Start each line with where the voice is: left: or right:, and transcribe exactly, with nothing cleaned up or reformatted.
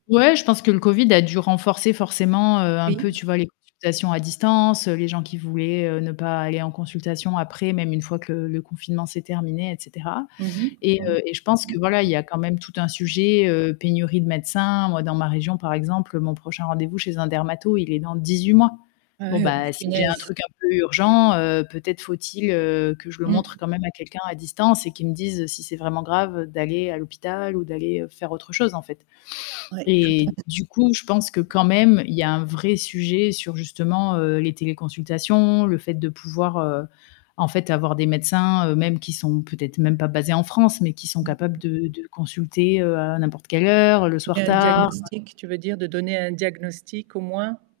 left: Ouais, je pense que le covid a dû renforcer forcément, heu, un
right: Oui.
left: peu, tu vois les consultations à distance, heu, les gens qui voulaient, heu, ne pas aller en consultation après même une fois que le le confinement s'est terminé, et cetera.
right: Mmh mh.
left: Et
right: Mmh mh.
left: heu, et je pense que voilà, il y a quand même tout un
right: [unintelligible]
left: sujet, heu, pénurie de médecins. Moi dans ma région par exemple, mon prochain rendez-vous chez un dermato, il est dans dix-huit mois.
right: Ah
left: Bon,
right: ouais, oh
left: bah, si j'ai un
right: punaise.
left: truc un peu urgent, heu, peut-être faut-il, heu, que je le
right: Mmh.
left: montre quand même à quelqu'un à distance et qu'il me dise si c'est vraiment grave d'aller à l'hôpital ou d'aller faire autre chose en fait.
right: Ouais, tout à
left: Et
right: fait.
left: du coup, je pense que quand même, y a un vrai sujet sur justement, heu, les téléconsultations, le fait de pouvoir, heu, en fait, avoir des médecins, heu, même qui sont peut-être même pas basés en France, mais qui sont
right: Mmh
left: capables
right: mh.
left: de de consulter, heu, à n'importe quelle heure, le
right: Et
left: soir
right: un
left: tard heu
right: diagnostic, tu veux dire de donner un diagnostic, au moins?